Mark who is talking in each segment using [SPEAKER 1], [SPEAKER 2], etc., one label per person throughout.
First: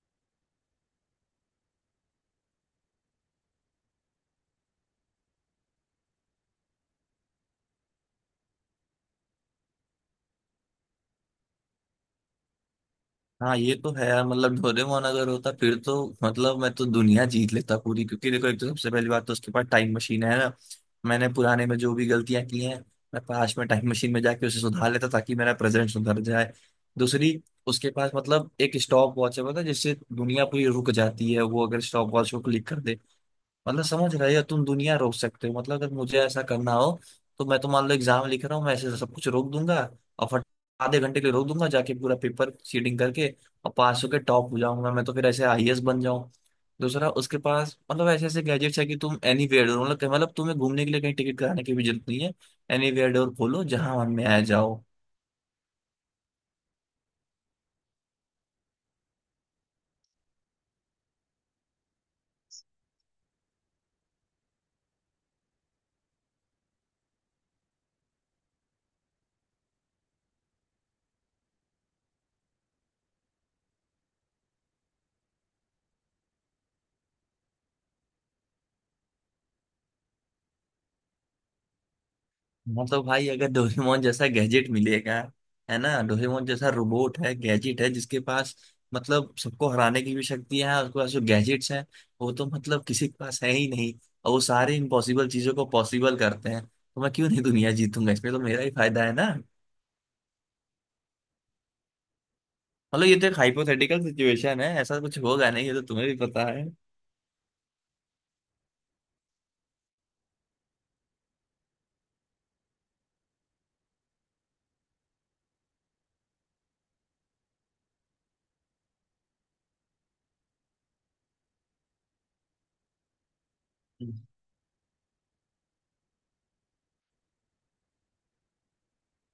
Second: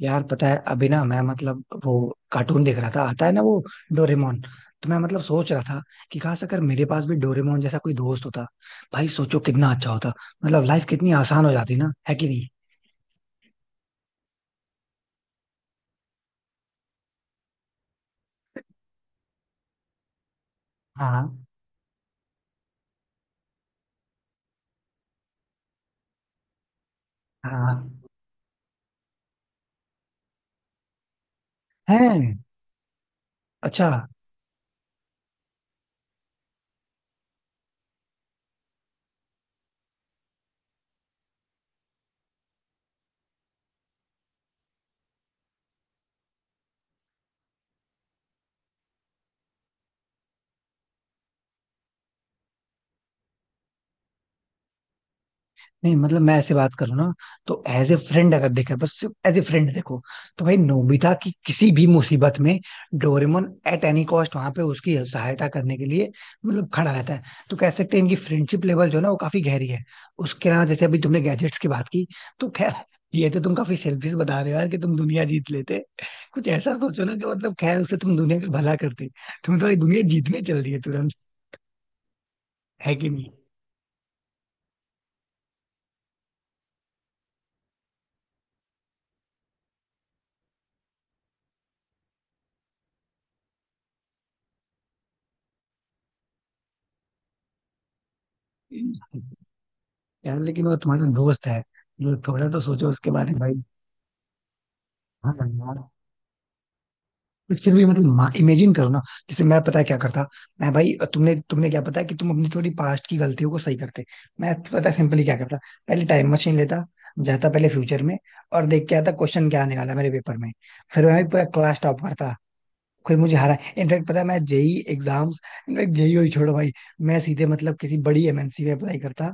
[SPEAKER 1] यार पता है अभी ना मैं मतलब वो कार्टून देख रहा था। आता है ना वो डोरेमोन। तो मैं मतलब सोच रहा था कि काश अगर मेरे पास भी डोरेमोन जैसा कोई दोस्त होता। भाई सोचो कितना अच्छा होता। मतलब लाइफ कितनी आसान हो जाती ना, है कि नहीं।
[SPEAKER 2] हाँ, ये तो है यार। मतलब डोरेमोन अगर होता फिर तो मतलब मैं तो दुनिया जीत लेता पूरी। क्योंकि देखो, एक तो सबसे पहली बात तो उसके पास टाइम मशीन है ना।
[SPEAKER 1] हाँ।
[SPEAKER 2] मैंने पुराने में जो भी गलतियां की हैं, मैं पास में टाइम मशीन में जाके उसे सुधार लेता ताकि मेरा प्रेजेंट सुधर जाए। दूसरी,
[SPEAKER 1] हाँ।
[SPEAKER 2] उसके पास मतलब एक स्टॉप वॉच है पता है, जिससे दुनिया पूरी रुक जाती है वो अगर स्टॉप वॉच
[SPEAKER 1] है।
[SPEAKER 2] को क्लिक कर दे। मतलब
[SPEAKER 1] अच्छा।
[SPEAKER 2] समझ रहे हो, तुम दुनिया रोक सकते हो। मतलब अगर मुझे ऐसा करना हो तो मैं, तो मान लो एग्जाम लिख रहा हूँ, मैं ऐसे सब कुछ रोक दूंगा और फट आधे घंटे के लिए रोक दूंगा, जाके पूरा पेपर सीडिंग करके और पास होके टॉप हो जाऊंगा। मैं तो फिर ऐसे आईएएस बन जाऊं। दूसरा, उसके पास मतलब ऐसे ऐसे गैजेट्स है कि तुम एनी वेयर डोर, मतलब तुम्हें घूमने के लिए कहीं टिकट कराने की भी जरूरत नहीं है। एनी वेयर डोर खोलो, जहां मन में आ जाओ।
[SPEAKER 1] नहीं मतलब मैं ऐसे बात करूँ ना, तो एज ए फ्रेंड अगर देखा, बस एज ए फ्रेंड देखो, तो भाई नोबिता की किसी भी मुसीबत में डोरेमोन एट एनी कॉस्ट वहां पे उसकी सहायता करने के लिए मतलब खड़ा रहता है। तो कह सकते हैं इनकी फ्रेंडशिप लेवल जो है ना वो काफी गहरी है। उसके अलावा जैसे अभी तुमने गैजेट्स की बात की, तो खैर ये तो तुम काफी सेल्फिश बता रहे हो यार, कि तुम दुनिया जीत लेते। कुछ ऐसा सोचो ना कि मतलब खैर उससे तुम दुनिया का भला करते। तुम तो भाई दुनिया जीतने चल रही है तुरंत।
[SPEAKER 2] हाँ
[SPEAKER 1] है
[SPEAKER 2] तो
[SPEAKER 1] कि
[SPEAKER 2] भाई, अगर डोरेमोन जैसा गैजेट मिलेगा, है ना, डोरेमोन जैसा रोबोट है, गैजेट है जिसके पास मतलब सबको हराने की भी शक्ति है। उसके पास जो गैजेट्स हैं वो तो मतलब किसी के पास है ही नहीं। और वो सारे इम्पॉसिबल चीजों को पॉसिबल करते हैं, तो मैं क्यों नहीं दुनिया जीतूंगा। इसमें तो मेरा ही फायदा है
[SPEAKER 1] नहीं।
[SPEAKER 2] ना।
[SPEAKER 1] यार लेकिन वो तुम्हारा दोस्त है, जो थोड़ा तो सोचो
[SPEAKER 2] मतलब
[SPEAKER 1] उसके
[SPEAKER 2] ये तो
[SPEAKER 1] बारे
[SPEAKER 2] एक
[SPEAKER 1] में भाई।
[SPEAKER 2] हाइपोथेटिकल सिचुएशन है, ऐसा कुछ
[SPEAKER 1] हाँ
[SPEAKER 2] होगा नहीं, ये
[SPEAKER 1] यार,
[SPEAKER 2] तो तुम्हें भी पता
[SPEAKER 1] बट फिर भी मतलब इमेजिन करो ना। जैसे मैं पता है क्या करता, मैं भाई तुमने तुमने क्या पता है कि तुम अपनी थोड़ी पास्ट की गलतियों को सही करते। मैं पता है सिंपली क्या करता, पहले टाइम मशीन लेता, जाता पहले फ्यूचर में, और देख के आता क्वेश्चन क्या आने वाला है मेरे पेपर में। फिर मैं भी पूरा क्लास टॉप करता, कोई मुझे हरा। इनफैक्ट
[SPEAKER 2] है।
[SPEAKER 1] पता है मैं जेई एग्जाम्स, इनफैक्ट जेई और छोड़ो भाई, मैं सीधे मतलब किसी बड़ी एमएनसी में अप्लाई करता,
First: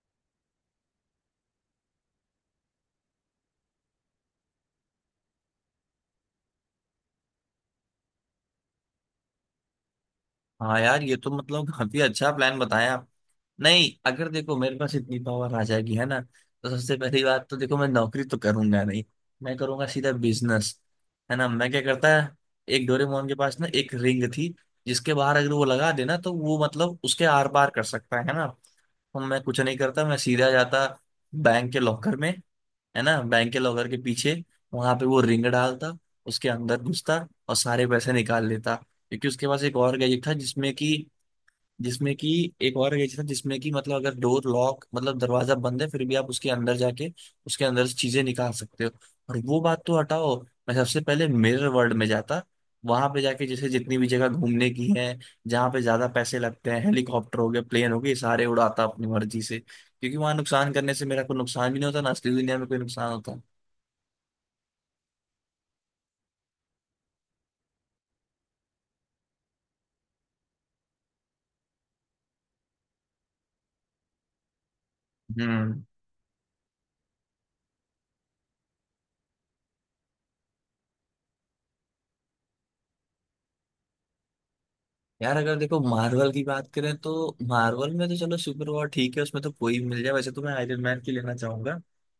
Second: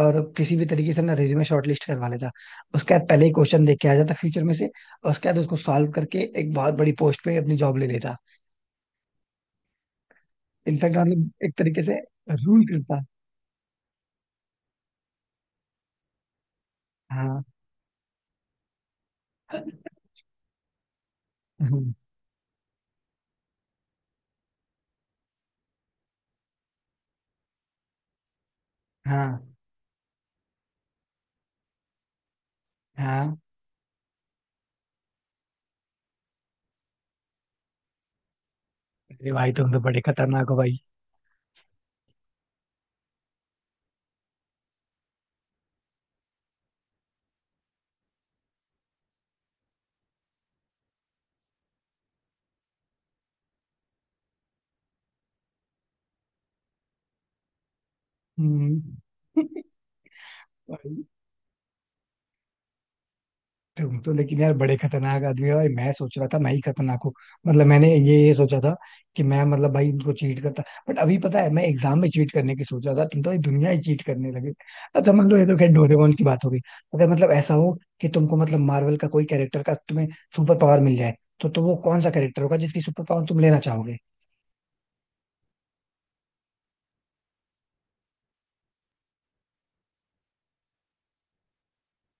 [SPEAKER 1] और किसी भी तरीके से ना रिज्यूमे शॉर्टलिस्ट करवा लेता। उसके बाद पहले ही क्वेश्चन देख के आ जाता फ्यूचर में से, और उसके बाद उसको सॉल्व करके एक बहुत बड़ी पोस्ट पे अपनी जॉब ले लेता।
[SPEAKER 2] हाँ
[SPEAKER 1] इनफैक्ट
[SPEAKER 2] यार, ये
[SPEAKER 1] मतलब
[SPEAKER 2] तो
[SPEAKER 1] एक
[SPEAKER 2] मतलब
[SPEAKER 1] तरीके से
[SPEAKER 2] काफी अच्छा प्लान
[SPEAKER 1] रूल
[SPEAKER 2] बताया
[SPEAKER 1] करता।
[SPEAKER 2] आप। नहीं, अगर देखो मेरे पास इतनी पावर आ जाएगी है ना, तो सबसे पहली
[SPEAKER 1] हाँ।
[SPEAKER 2] बात तो देखो, मैं नौकरी तो करूंगा नहीं। मैं करूंगा सीधा बिजनेस। है ना, मैं क्या
[SPEAKER 1] हम्म।
[SPEAKER 2] करता है, एक डोरेमोन के पास ना एक रिंग थी जिसके बाहर अगर वो लगा देना तो वो मतलब उसके आर पार कर सकता है ना। तो मैं
[SPEAKER 1] हाँ
[SPEAKER 2] कुछ नहीं करता, मैं सीधा जाता बैंक के लॉकर में। है ना,
[SPEAKER 1] हाँ।
[SPEAKER 2] बैंक के लॉकर के पीछे वहां पे वो रिंग डालता, उसके अंदर घुसता और सारे पैसे निकाल लेता। क्योंकि
[SPEAKER 1] अरे
[SPEAKER 2] उसके
[SPEAKER 1] भाई
[SPEAKER 2] पास
[SPEAKER 1] तुम
[SPEAKER 2] एक
[SPEAKER 1] तो
[SPEAKER 2] और
[SPEAKER 1] बड़े
[SPEAKER 2] गैजेट था
[SPEAKER 1] खतरनाक हो
[SPEAKER 2] जिसमें
[SPEAKER 1] भाई।
[SPEAKER 2] कि जिसमें कि एक और एडिशन, जिसमें कि मतलब अगर डोर लॉक, मतलब दरवाजा बंद है फिर भी आप उसके अंदर जाके उसके अंदर से चीजें निकाल सकते हो। और वो बात तो हटाओ, मैं सबसे पहले मिरर वर्ल्ड में जाता। वहां पे जाके जैसे जितनी भी जगह घूमने की है, जहाँ पे ज्यादा पैसे लगते हैं, हेलीकॉप्टर हो गए, प्लेन हो गए, ये सारे उड़ाता अपनी
[SPEAKER 1] हम्म।
[SPEAKER 2] मर्जी से। क्योंकि वहां नुकसान करने
[SPEAKER 1] भाई
[SPEAKER 2] से मेरा कोई नुकसान भी नहीं होता ना, असली दुनिया में कोई नुकसान होता।
[SPEAKER 1] तुम तो लेकिन यार बड़े खतरनाक आदमी हो भाई। मैं सोच रहा था मैं ही खतरनाक हूँ। मतलब मैंने ये सोचा था कि मैं मतलब भाई उनको चीट करता। बट अभी पता है मैं एग्जाम में चीट करने की सोच रहा था, तुम तो भाई दुनिया ही चीट करने लगे। अच्छा मान लो, ये तो खैर
[SPEAKER 2] हम्म।
[SPEAKER 1] डोरेमोन की बात हो गई। अगर मतलब ऐसा हो कि तुमको मतलब मार्वल का कोई कैरेक्टर का तुम्हें सुपर पावर मिल जाए, तो वो कौन सा कैरेक्टर होगा जिसकी सुपर पावर तुम लेना चाहोगे।
[SPEAKER 2] यार अगर देखो मार्वल की बात करें, तो मार्वल में तो चलो, सुपर वॉर ठीक है, उसमें तो कोई भी मिल जाए, वैसे तो मैं आयरन मैन की लेना चाहूंगा।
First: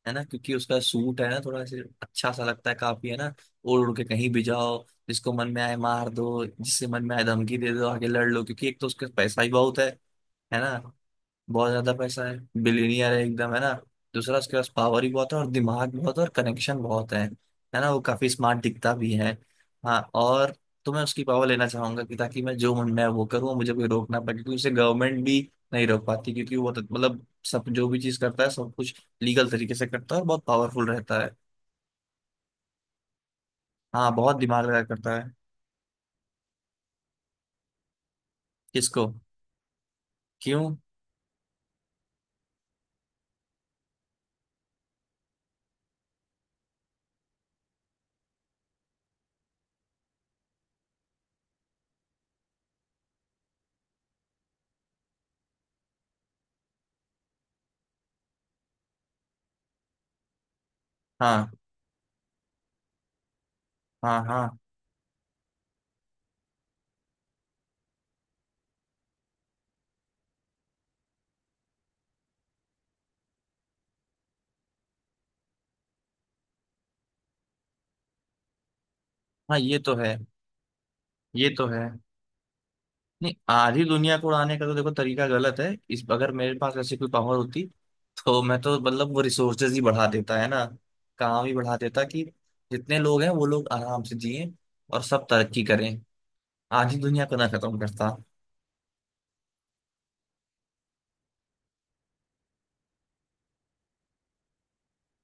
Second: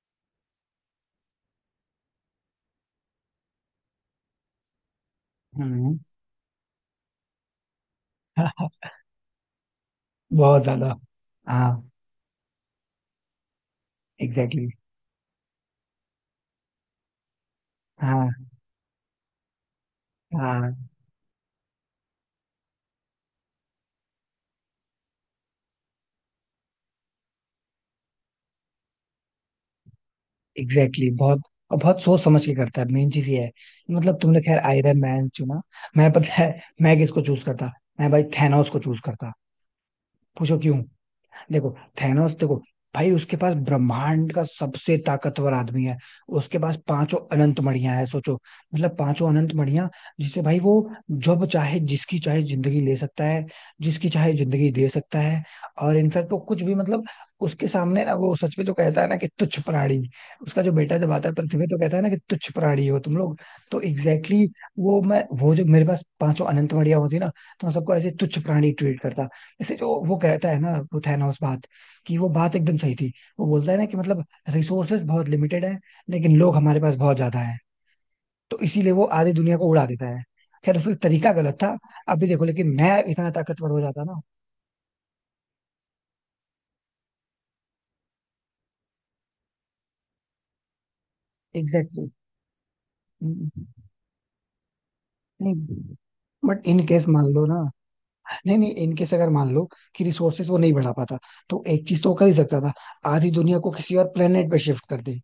[SPEAKER 2] है ना, क्योंकि उसका सूट है ना थोड़ा सा अच्छा सा लगता है काफी, है ना। ओढ़ उड़ के कहीं भी जाओ, जिसको मन में आए
[SPEAKER 1] हम्म।
[SPEAKER 2] मार दो, जिससे मन में आए धमकी दे दो, आगे लड़ लो। क्योंकि एक तो उसका पैसा ही बहुत है
[SPEAKER 1] बहुत ज्यादा।
[SPEAKER 2] ना,
[SPEAKER 1] हाँ।
[SPEAKER 2] बहुत ज्यादा पैसा है। बिलियनियर है एकदम, है ना। दूसरा, उसके
[SPEAKER 1] एग्जैक्टली।
[SPEAKER 2] पास पावर ही बहुत है और दिमाग बहुत है और कनेक्शन बहुत है। है ना, वो काफी
[SPEAKER 1] हाँ।
[SPEAKER 2] स्मार्ट दिखता भी है। हाँ, और
[SPEAKER 1] हाँ
[SPEAKER 2] तो मैं उसकी पावर लेना चाहूंगा कि ताकि मैं जो मन मैं वो करूँ, मुझे कोई रोकना पड़े। क्योंकि उसे गवर्नमेंट भी नहीं रोक पाती, क्योंकि वो तो, मतलब सब जो भी चीज करता है सब कुछ लीगल तरीके से करता है और बहुत पावरफुल
[SPEAKER 1] एग्जैक्टली exactly,
[SPEAKER 2] रहता है।
[SPEAKER 1] बहुत और बहुत सोच समझ के करता है, मेन चीज ये है।
[SPEAKER 2] हाँ,
[SPEAKER 1] मतलब
[SPEAKER 2] बहुत
[SPEAKER 1] तुमने खैर
[SPEAKER 2] दिमाग लगा
[SPEAKER 1] आयरन
[SPEAKER 2] करता
[SPEAKER 1] मैन
[SPEAKER 2] है।
[SPEAKER 1] चुना, मैं पता है मैं किसको चूज करता। मैं भाई थैनोस को चूज
[SPEAKER 2] किसको?
[SPEAKER 1] करता। पूछो
[SPEAKER 2] क्यों?
[SPEAKER 1] क्यों। देखो थैनोस देखो, भाई उसके पास ब्रह्मांड का सबसे ताकतवर आदमी है। उसके पास पांचों अनंत मणियां है सोचो, मतलब पांचों अनंत मणियां, जिससे भाई वो जब चाहे जिसकी चाहे जिंदगी ले सकता है, जिसकी चाहे जिंदगी दे सकता है। और इनफैक्ट वो कुछ भी मतलब उसके सामने ना वो सच में जो कहता है ना कि तुच्छ प्राणी। उसका जो बेटा जब आता है
[SPEAKER 2] हाँ,
[SPEAKER 1] पृथ्वी पे तो कहता है ना कि तुच्छ प्राणी हो तुम लोग। तो
[SPEAKER 2] हाँ।
[SPEAKER 1] एग्जैक्टली
[SPEAKER 2] हाँ।
[SPEAKER 1] exactly, वो मैं वो जो मेरे पास पांचों अनंत मणियां होती ना, तो मैं सबको ऐसे तुच्छ प्राणी ट्रीट करता। जैसे जो वो कहता है ना वो थैनोस बात, कि वो बात एकदम सही थी। वो बोलता है ना कि मतलब रिसोर्सेज बहुत लिमिटेड है, लेकिन लोग हमारे पास बहुत ज्यादा है, तो इसीलिए वो आधी दुनिया
[SPEAKER 2] हाँ,
[SPEAKER 1] को
[SPEAKER 2] ये
[SPEAKER 1] उड़ा
[SPEAKER 2] तो
[SPEAKER 1] देता
[SPEAKER 2] है।
[SPEAKER 1] है। खैर उसका तरीका
[SPEAKER 2] ये
[SPEAKER 1] गलत
[SPEAKER 2] तो
[SPEAKER 1] था।
[SPEAKER 2] है।
[SPEAKER 1] अभी देखो लेकिन मैं इतना
[SPEAKER 2] नहीं,
[SPEAKER 1] ताकतवर हो
[SPEAKER 2] आधी
[SPEAKER 1] जाता
[SPEAKER 2] दुनिया
[SPEAKER 1] ना।
[SPEAKER 2] को उड़ाने का तो देखो तरीका गलत है इस। अगर मेरे पास ऐसी कोई पावर होती, तो मैं तो मतलब वो रिसोर्सेज ही बढ़ा देता है ना। काम ही बढ़ा देता
[SPEAKER 1] एग्जैक्टली
[SPEAKER 2] कि जितने लोग हैं वो
[SPEAKER 1] exactly.
[SPEAKER 2] लोग आराम से जिए और सब
[SPEAKER 1] नहीं
[SPEAKER 2] तरक्की करें।
[SPEAKER 1] बट इन
[SPEAKER 2] आधी
[SPEAKER 1] केस मान
[SPEAKER 2] दुनिया को
[SPEAKER 1] लो
[SPEAKER 2] ना
[SPEAKER 1] ना,
[SPEAKER 2] खत्म करता।
[SPEAKER 1] नहीं नहीं इन केस अगर मान लो कि रिसोर्सेज वो नहीं बढ़ा पाता, तो एक चीज तो वो कर ही सकता था, आधी दुनिया को किसी और प्लेनेट पे शिफ्ट कर दे,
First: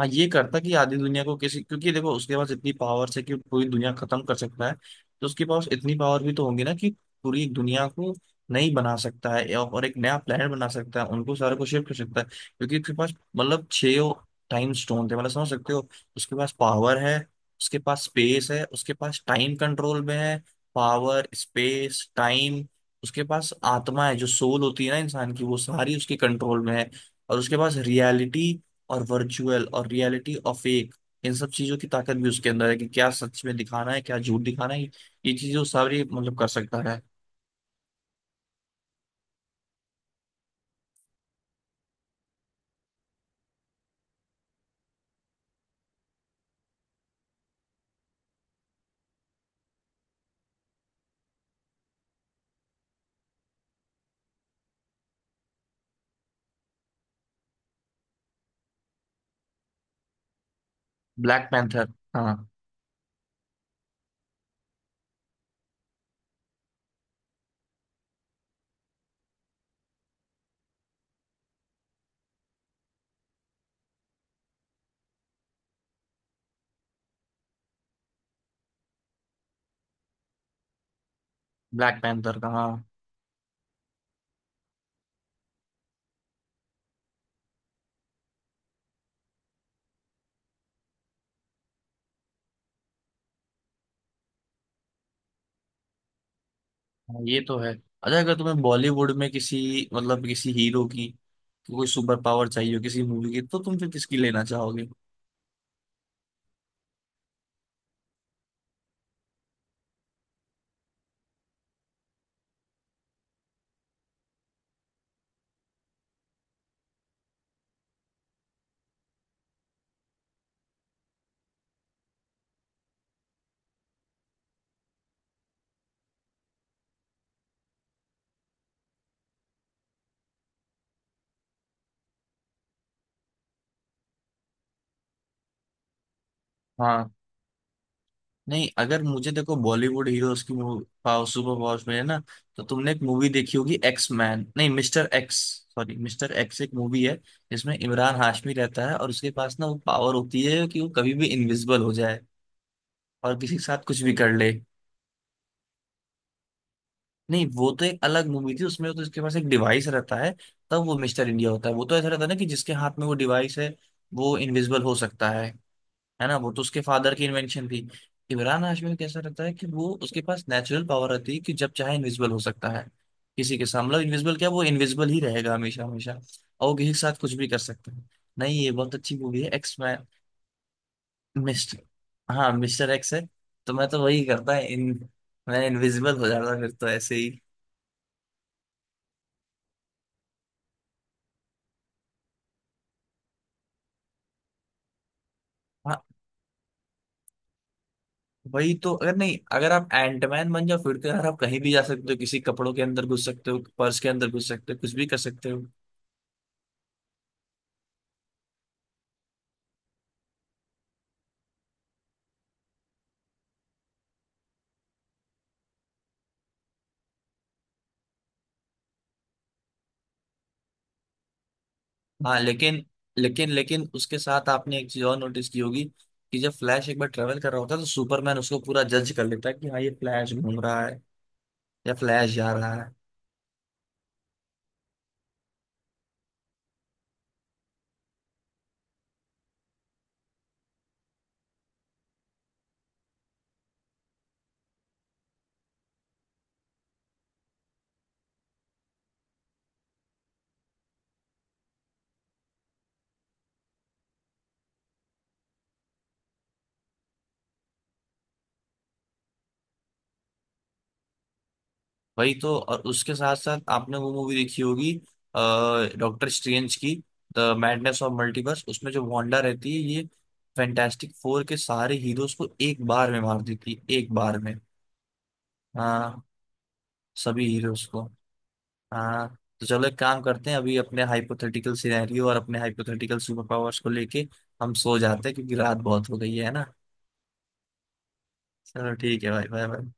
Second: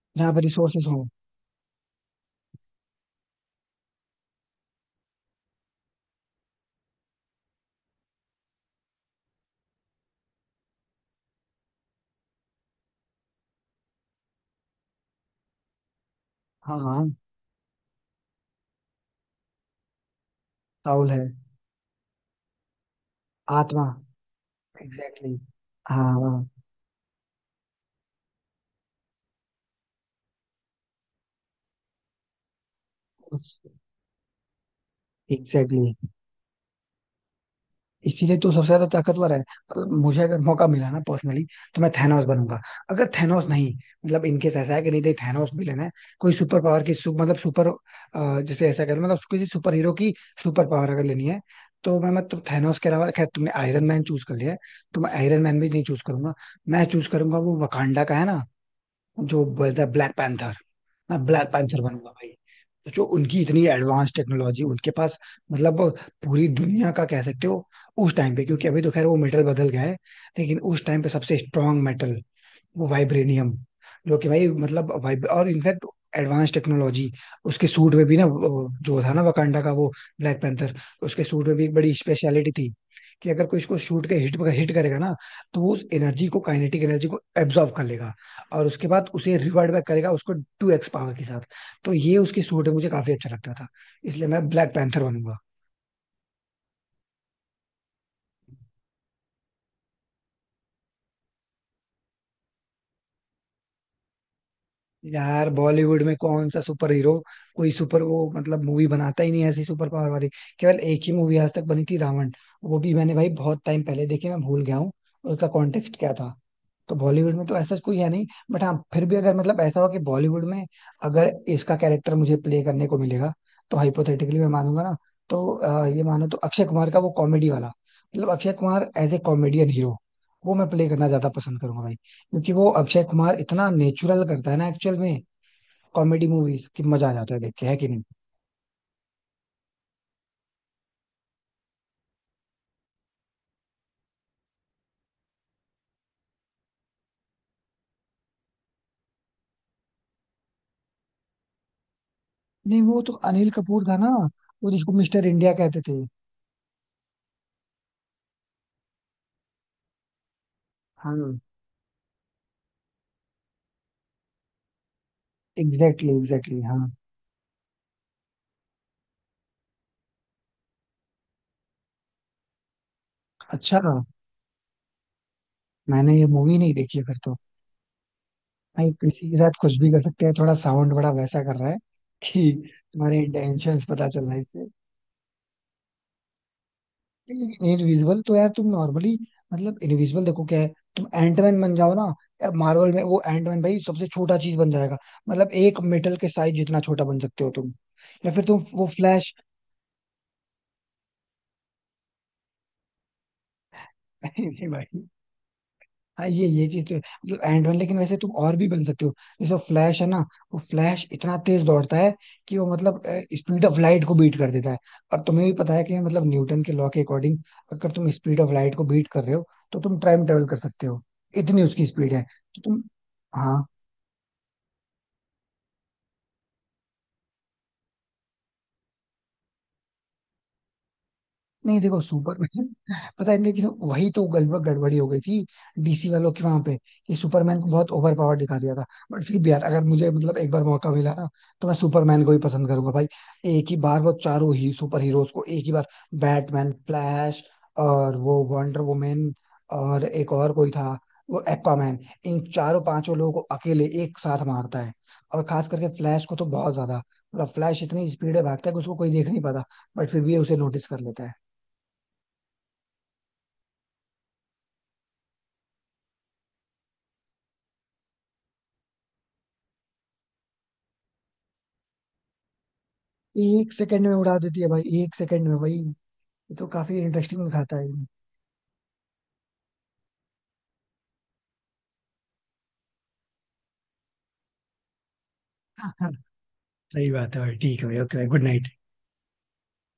[SPEAKER 2] हाँ, ये
[SPEAKER 1] जहाँ पे
[SPEAKER 2] करता कि
[SPEAKER 1] रिसोर्सेज
[SPEAKER 2] आधी
[SPEAKER 1] हो।
[SPEAKER 2] दुनिया को किसी, क्योंकि देखो उसके पास इतनी पावर है कि पूरी दुनिया खत्म कर सकता है। तो उसके पास इतनी पावर भी तो होगी ना कि पूरी दुनिया को नहीं बना सकता है और एक नया प्लेनेट बना सकता है, उनको सारे को शिफ्ट कर सकता है। क्योंकि उसके पास मतलब छह टाइम स्टोन थे, मतलब समझ सकते हो। उसके पास
[SPEAKER 1] हाँ
[SPEAKER 2] पावर
[SPEAKER 1] हाँ।
[SPEAKER 2] है, उसके पास स्पेस है, उसके पास टाइम कंट्रोल में है।
[SPEAKER 1] साउल है।
[SPEAKER 2] Power, space, time. उसके पास
[SPEAKER 1] आत्मा।
[SPEAKER 2] आत्मा है, जो सोल होती है ना इंसान
[SPEAKER 1] एग्जैक्टली।
[SPEAKER 2] की, वो सारी उसके
[SPEAKER 1] हाँ।
[SPEAKER 2] कंट्रोल में है। और उसके पास रियलिटी, और वर्चुअल और रियलिटी और फेक, इन सब चीजों की ताकत भी उसके अंदर है कि क्या सच में दिखाना है, क्या झूठ दिखाना है। ये चीजें वो
[SPEAKER 1] एग्जैक्टली
[SPEAKER 2] सारी
[SPEAKER 1] exactly.
[SPEAKER 2] मतलब कर सकता है।
[SPEAKER 1] इसीलिए तू सबसे ज्यादा ताकतवर है। मतलब मुझे अगर मौका मिला ना पर्सनली, तो मैं थैनोस बनूंगा। अगर थैनोस नहीं, मतलब इनकेस ऐसा है कि नहीं नहीं थैनोस भी लेना है कोई सुपर पावर की मतलब सुपर, जैसे ऐसा कर मतलब किसी सुपर हीरो की सुपर पावर अगर लेनी है, तो मैं मतलब थैनोस के अलावा, खैर तुमने आयरन मैन चूज कर लिया है, तो मैं आयरन मैन भी नहीं चूज करूंगा। मैं चूज करूंगा वो वकांडा का है ना, जो बोलता है ब्लैक पैंथर। मैं ब्लैक
[SPEAKER 2] ब्लैक
[SPEAKER 1] पैंथर
[SPEAKER 2] पैंथर।
[SPEAKER 1] बनूंगा भाई।
[SPEAKER 2] हाँ।
[SPEAKER 1] तो जो उनकी इतनी एडवांस टेक्नोलॉजी उनके पास मतलब पूरी दुनिया का कह सकते हो उस टाइम पे, क्योंकि अभी तो खैर वो मेटल बदल गया है, लेकिन उस टाइम पे सबसे स्ट्रांग मेटल वो वाइब्रेनियम, जो कि भाई मतलब वाइब, और इनफैक्ट एडवांस टेक्नोलॉजी। उसके सूट में भी ना वो जो था ना वकांडा का वो ब्लैक पैंथर, उसके सूट में भी एक बड़ी
[SPEAKER 2] ब्लैक पैंथर का,
[SPEAKER 1] स्पेशलिटी
[SPEAKER 2] हाँ।
[SPEAKER 1] थी कि अगर कोई इसको शूट के हिट हिट करेगा ना, तो वो उस एनर्जी को काइनेटिक एनर्जी को एब्जॉर्ब कर लेगा, और उसके बाद उसे रिवर्ट बैक करेगा उसको 2x पावर के साथ। तो ये उसकी सूट है, मुझे काफी अच्छा लगता था, इसलिए मैं ब्लैक पैंथर बनूंगा।
[SPEAKER 2] हाँ, ये तो है। अच्छा, अगर तुम्हें बॉलीवुड में किसी मतलब किसी हीरो की कोई सुपर पावर चाहिए हो किसी मूवी की, तो तुम फिर किसकी लेना चाहोगे?
[SPEAKER 1] यार बॉलीवुड में कौन सा सुपर हीरो, कोई सुपर वो मतलब मूवी बनाता ही नहीं है ऐसी सुपर पावर वाली। केवल एक ही मूवी आज तक बनी थी रावण, वो भी मैंने भाई बहुत टाइम पहले देखी, मैं भूल गया हूँ उसका कॉन्टेक्स्ट क्या था। तो बॉलीवुड में तो ऐसा कोई है नहीं। बट हाँ फिर भी अगर मतलब ऐसा हो कि बॉलीवुड में अगर इसका कैरेक्टर मुझे प्ले करने को मिलेगा, तो हाइपोथेटिकली मैं मानूंगा ना, तो ये मानो तो अक्षय कुमार का वो कॉमेडी वाला, मतलब Akshay Kumar as a comedian hero, वो मैं प्ले करना ज्यादा पसंद करूंगा भाई, क्योंकि वो अक्षय कुमार इतना नेचुरल करता है ना एक्चुअल में। कॉमेडी मूवीज की मजा आ
[SPEAKER 2] हाँ।
[SPEAKER 1] जाता है देख के, है कि नहीं।
[SPEAKER 2] नहीं, अगर मुझे देखो बॉलीवुड हीरोज की मूवी पावर, सुपर पावर्स में है ना, तो तुमने एक मूवी देखी होगी, एक्स मैन, नहीं, Mister X, sorry, Mister X एक मूवी है जिसमें इमरान हाशमी रहता है और उसके पास ना वो पावर होती है कि वो कभी भी इनविजिबल हो जाए
[SPEAKER 1] नहीं वो तो
[SPEAKER 2] और
[SPEAKER 1] अनिल
[SPEAKER 2] किसी के
[SPEAKER 1] कपूर
[SPEAKER 2] साथ
[SPEAKER 1] था
[SPEAKER 2] कुछ
[SPEAKER 1] ना,
[SPEAKER 2] भी कर ले।
[SPEAKER 1] वो जिसको मिस्टर इंडिया कहते थे।
[SPEAKER 2] नहीं, वो तो एक अलग मूवी थी, उसमें तो उसके पास एक डिवाइस रहता है, तब वो मिस्टर
[SPEAKER 1] हाँ
[SPEAKER 2] इंडिया होता है। वो तो ऐसा रहता है ना कि जिसके हाथ में वो डिवाइस है वो इनविजिबल हो सकता है।
[SPEAKER 1] एग्जैक्टली
[SPEAKER 2] है ना, वो
[SPEAKER 1] एग्जैक्टली
[SPEAKER 2] तो
[SPEAKER 1] हाँ।
[SPEAKER 2] उसके फादर की इन्वेंशन थी। इमरान हाशमी में कैसा रहता है कि वो उसके पास नेचुरल पावर रहती है कि जब चाहे इनविजिबल हो सकता है किसी के
[SPEAKER 1] अच्छा
[SPEAKER 2] सामने। मतलब इनविजिबल, क्या वो इनविजिबल ही रहेगा हमेशा हमेशा,
[SPEAKER 1] मैंने ये मूवी
[SPEAKER 2] और
[SPEAKER 1] नहीं
[SPEAKER 2] वो किसी के
[SPEAKER 1] देखी है फिर
[SPEAKER 2] साथ कुछ
[SPEAKER 1] तो।
[SPEAKER 2] भी कर सकता है। नहीं, ये
[SPEAKER 1] भाई
[SPEAKER 2] बहुत अच्छी
[SPEAKER 1] किसी के
[SPEAKER 2] मूवी है,
[SPEAKER 1] साथ कुछ
[SPEAKER 2] एक्स
[SPEAKER 1] भी कर
[SPEAKER 2] मैन,
[SPEAKER 1] सकते हैं, थोड़ा साउंड बड़ा वैसा कर रहा है,
[SPEAKER 2] मिस्टर
[SPEAKER 1] कि
[SPEAKER 2] हाँ, मिस्टर एक्स है।
[SPEAKER 1] तुम्हारे
[SPEAKER 2] तो
[SPEAKER 1] इंटेंशंस
[SPEAKER 2] मैं तो
[SPEAKER 1] पता चल
[SPEAKER 2] वही
[SPEAKER 1] रहा है
[SPEAKER 2] करता
[SPEAKER 1] इससे।
[SPEAKER 2] है इन मैं, इनविजिबल हो जाता फिर तो ऐसे ही।
[SPEAKER 1] इनविजिबल तो यार तुम नॉर्मली, मतलब इनविजिबल देखो क्या है, तुम एंटमैन बन जाओ ना। यार मार्वल में वो एंटमैन भाई सबसे छोटा चीज बन जाएगा, मतलब एक
[SPEAKER 2] हाँ,
[SPEAKER 1] मेटल के साइज जितना छोटा बन सकते हो तुम। या फिर तुम
[SPEAKER 2] वही
[SPEAKER 1] वो
[SPEAKER 2] तो।
[SPEAKER 1] फ्लैश।
[SPEAKER 2] अगर आप एंटमैन बन जाओ फिर तो यार, आप कहीं भी जा सकते हो, किसी कपड़ों के अंदर घुस सकते हो, पर्स के अंदर
[SPEAKER 1] नहीं
[SPEAKER 2] घुस
[SPEAKER 1] नहीं
[SPEAKER 2] सकते हो, कुछ
[SPEAKER 1] भाई,
[SPEAKER 2] भी कर सकते हो।
[SPEAKER 1] हाँ ये चीज तो है। मतलब एंड वन, लेकिन वैसे तुम और भी बन सकते हो, जैसे फ्लैश है ना, वो फ्लैश इतना तेज दौड़ता है कि वो मतलब स्पीड ऑफ लाइट को बीट कर देता है। और तुम्हें भी पता है कि मतलब न्यूटन के लॉ के अकॉर्डिंग, अगर तुम स्पीड ऑफ लाइट को बीट कर रहे हो, तो तुम टाइम ट्रेवल कर सकते हो, इतनी उसकी स्पीड है।
[SPEAKER 2] हाँ
[SPEAKER 1] तो तुम,
[SPEAKER 2] लेकिन, लेकिन
[SPEAKER 1] हाँ,
[SPEAKER 2] लेकिन उसके साथ आपने एक चीज और नोटिस की होगी कि जब फ्लैश एक बार ट्रेवल कर रहा होता है, तो सुपरमैन उसको पूरा जज कर लेता है कि हाँ, ये फ्लैश घूम रहा है
[SPEAKER 1] नहीं
[SPEAKER 2] या
[SPEAKER 1] देखो
[SPEAKER 2] फ्लैश जा
[SPEAKER 1] सुपरमैन
[SPEAKER 2] रहा है।
[SPEAKER 1] पता है, लेकिन वही तो गड़बड़ी हो गई थी डीसी वालों की वहां पे, कि सुपरमैन को बहुत ओवर पावर दिखा दिया था। बट फिर भी यार अगर मुझे मतलब एक बार मौका मिला ना, तो मैं सुपरमैन को ही पसंद करूंगा भाई। एक ही बार वो चारों ही सुपर हीरोज को एक ही बार, बैटमैन फ्लैश और वो वंडर वुमेन, और एक और कोई था वो एक्वामैन, इन चारों पांचों लोगों को अकेले एक साथ मारता है। और खास करके फ्लैश को तो बहुत ज्यादा, मतलब फ्लैश इतनी स्पीड है भागता है कि उसको कोई देख नहीं पाता, बट फिर भी उसे नोटिस कर लेता है।
[SPEAKER 2] वही तो। और उसके साथ साथ आपने वो मूवी देखी होगी डॉक्टर स्ट्रेंज की, द मैडनेस ऑफ मल्टीवर्स, उसमें जो वांडा रहती है ये फैंटास्टिक फोर के सारे हीरोज को एक बार में मार
[SPEAKER 1] एक
[SPEAKER 2] देती है,
[SPEAKER 1] सेकंड
[SPEAKER 2] एक
[SPEAKER 1] में उड़ा
[SPEAKER 2] बार में।
[SPEAKER 1] देती है भाई एक सेकंड में भाई। ये
[SPEAKER 2] हाँ,
[SPEAKER 1] तो काफी इंटरेस्टिंग
[SPEAKER 2] सभी
[SPEAKER 1] दिखाता
[SPEAKER 2] हीरोज को। हाँ। तो चलो, एक काम करते हैं, अभी अपने हाइपोथेटिकल सिनेरियो और अपने हाइपोथेटिकल सुपर पावर्स को लेके हम सो जाते हैं क्योंकि रात बहुत
[SPEAKER 1] है।
[SPEAKER 2] हो गई है ना।
[SPEAKER 1] सही बात है भाई, ठीक है भाई, ओके भाई, गुड नाइट।
[SPEAKER 2] चलो ठीक है भाई, बाय बाय।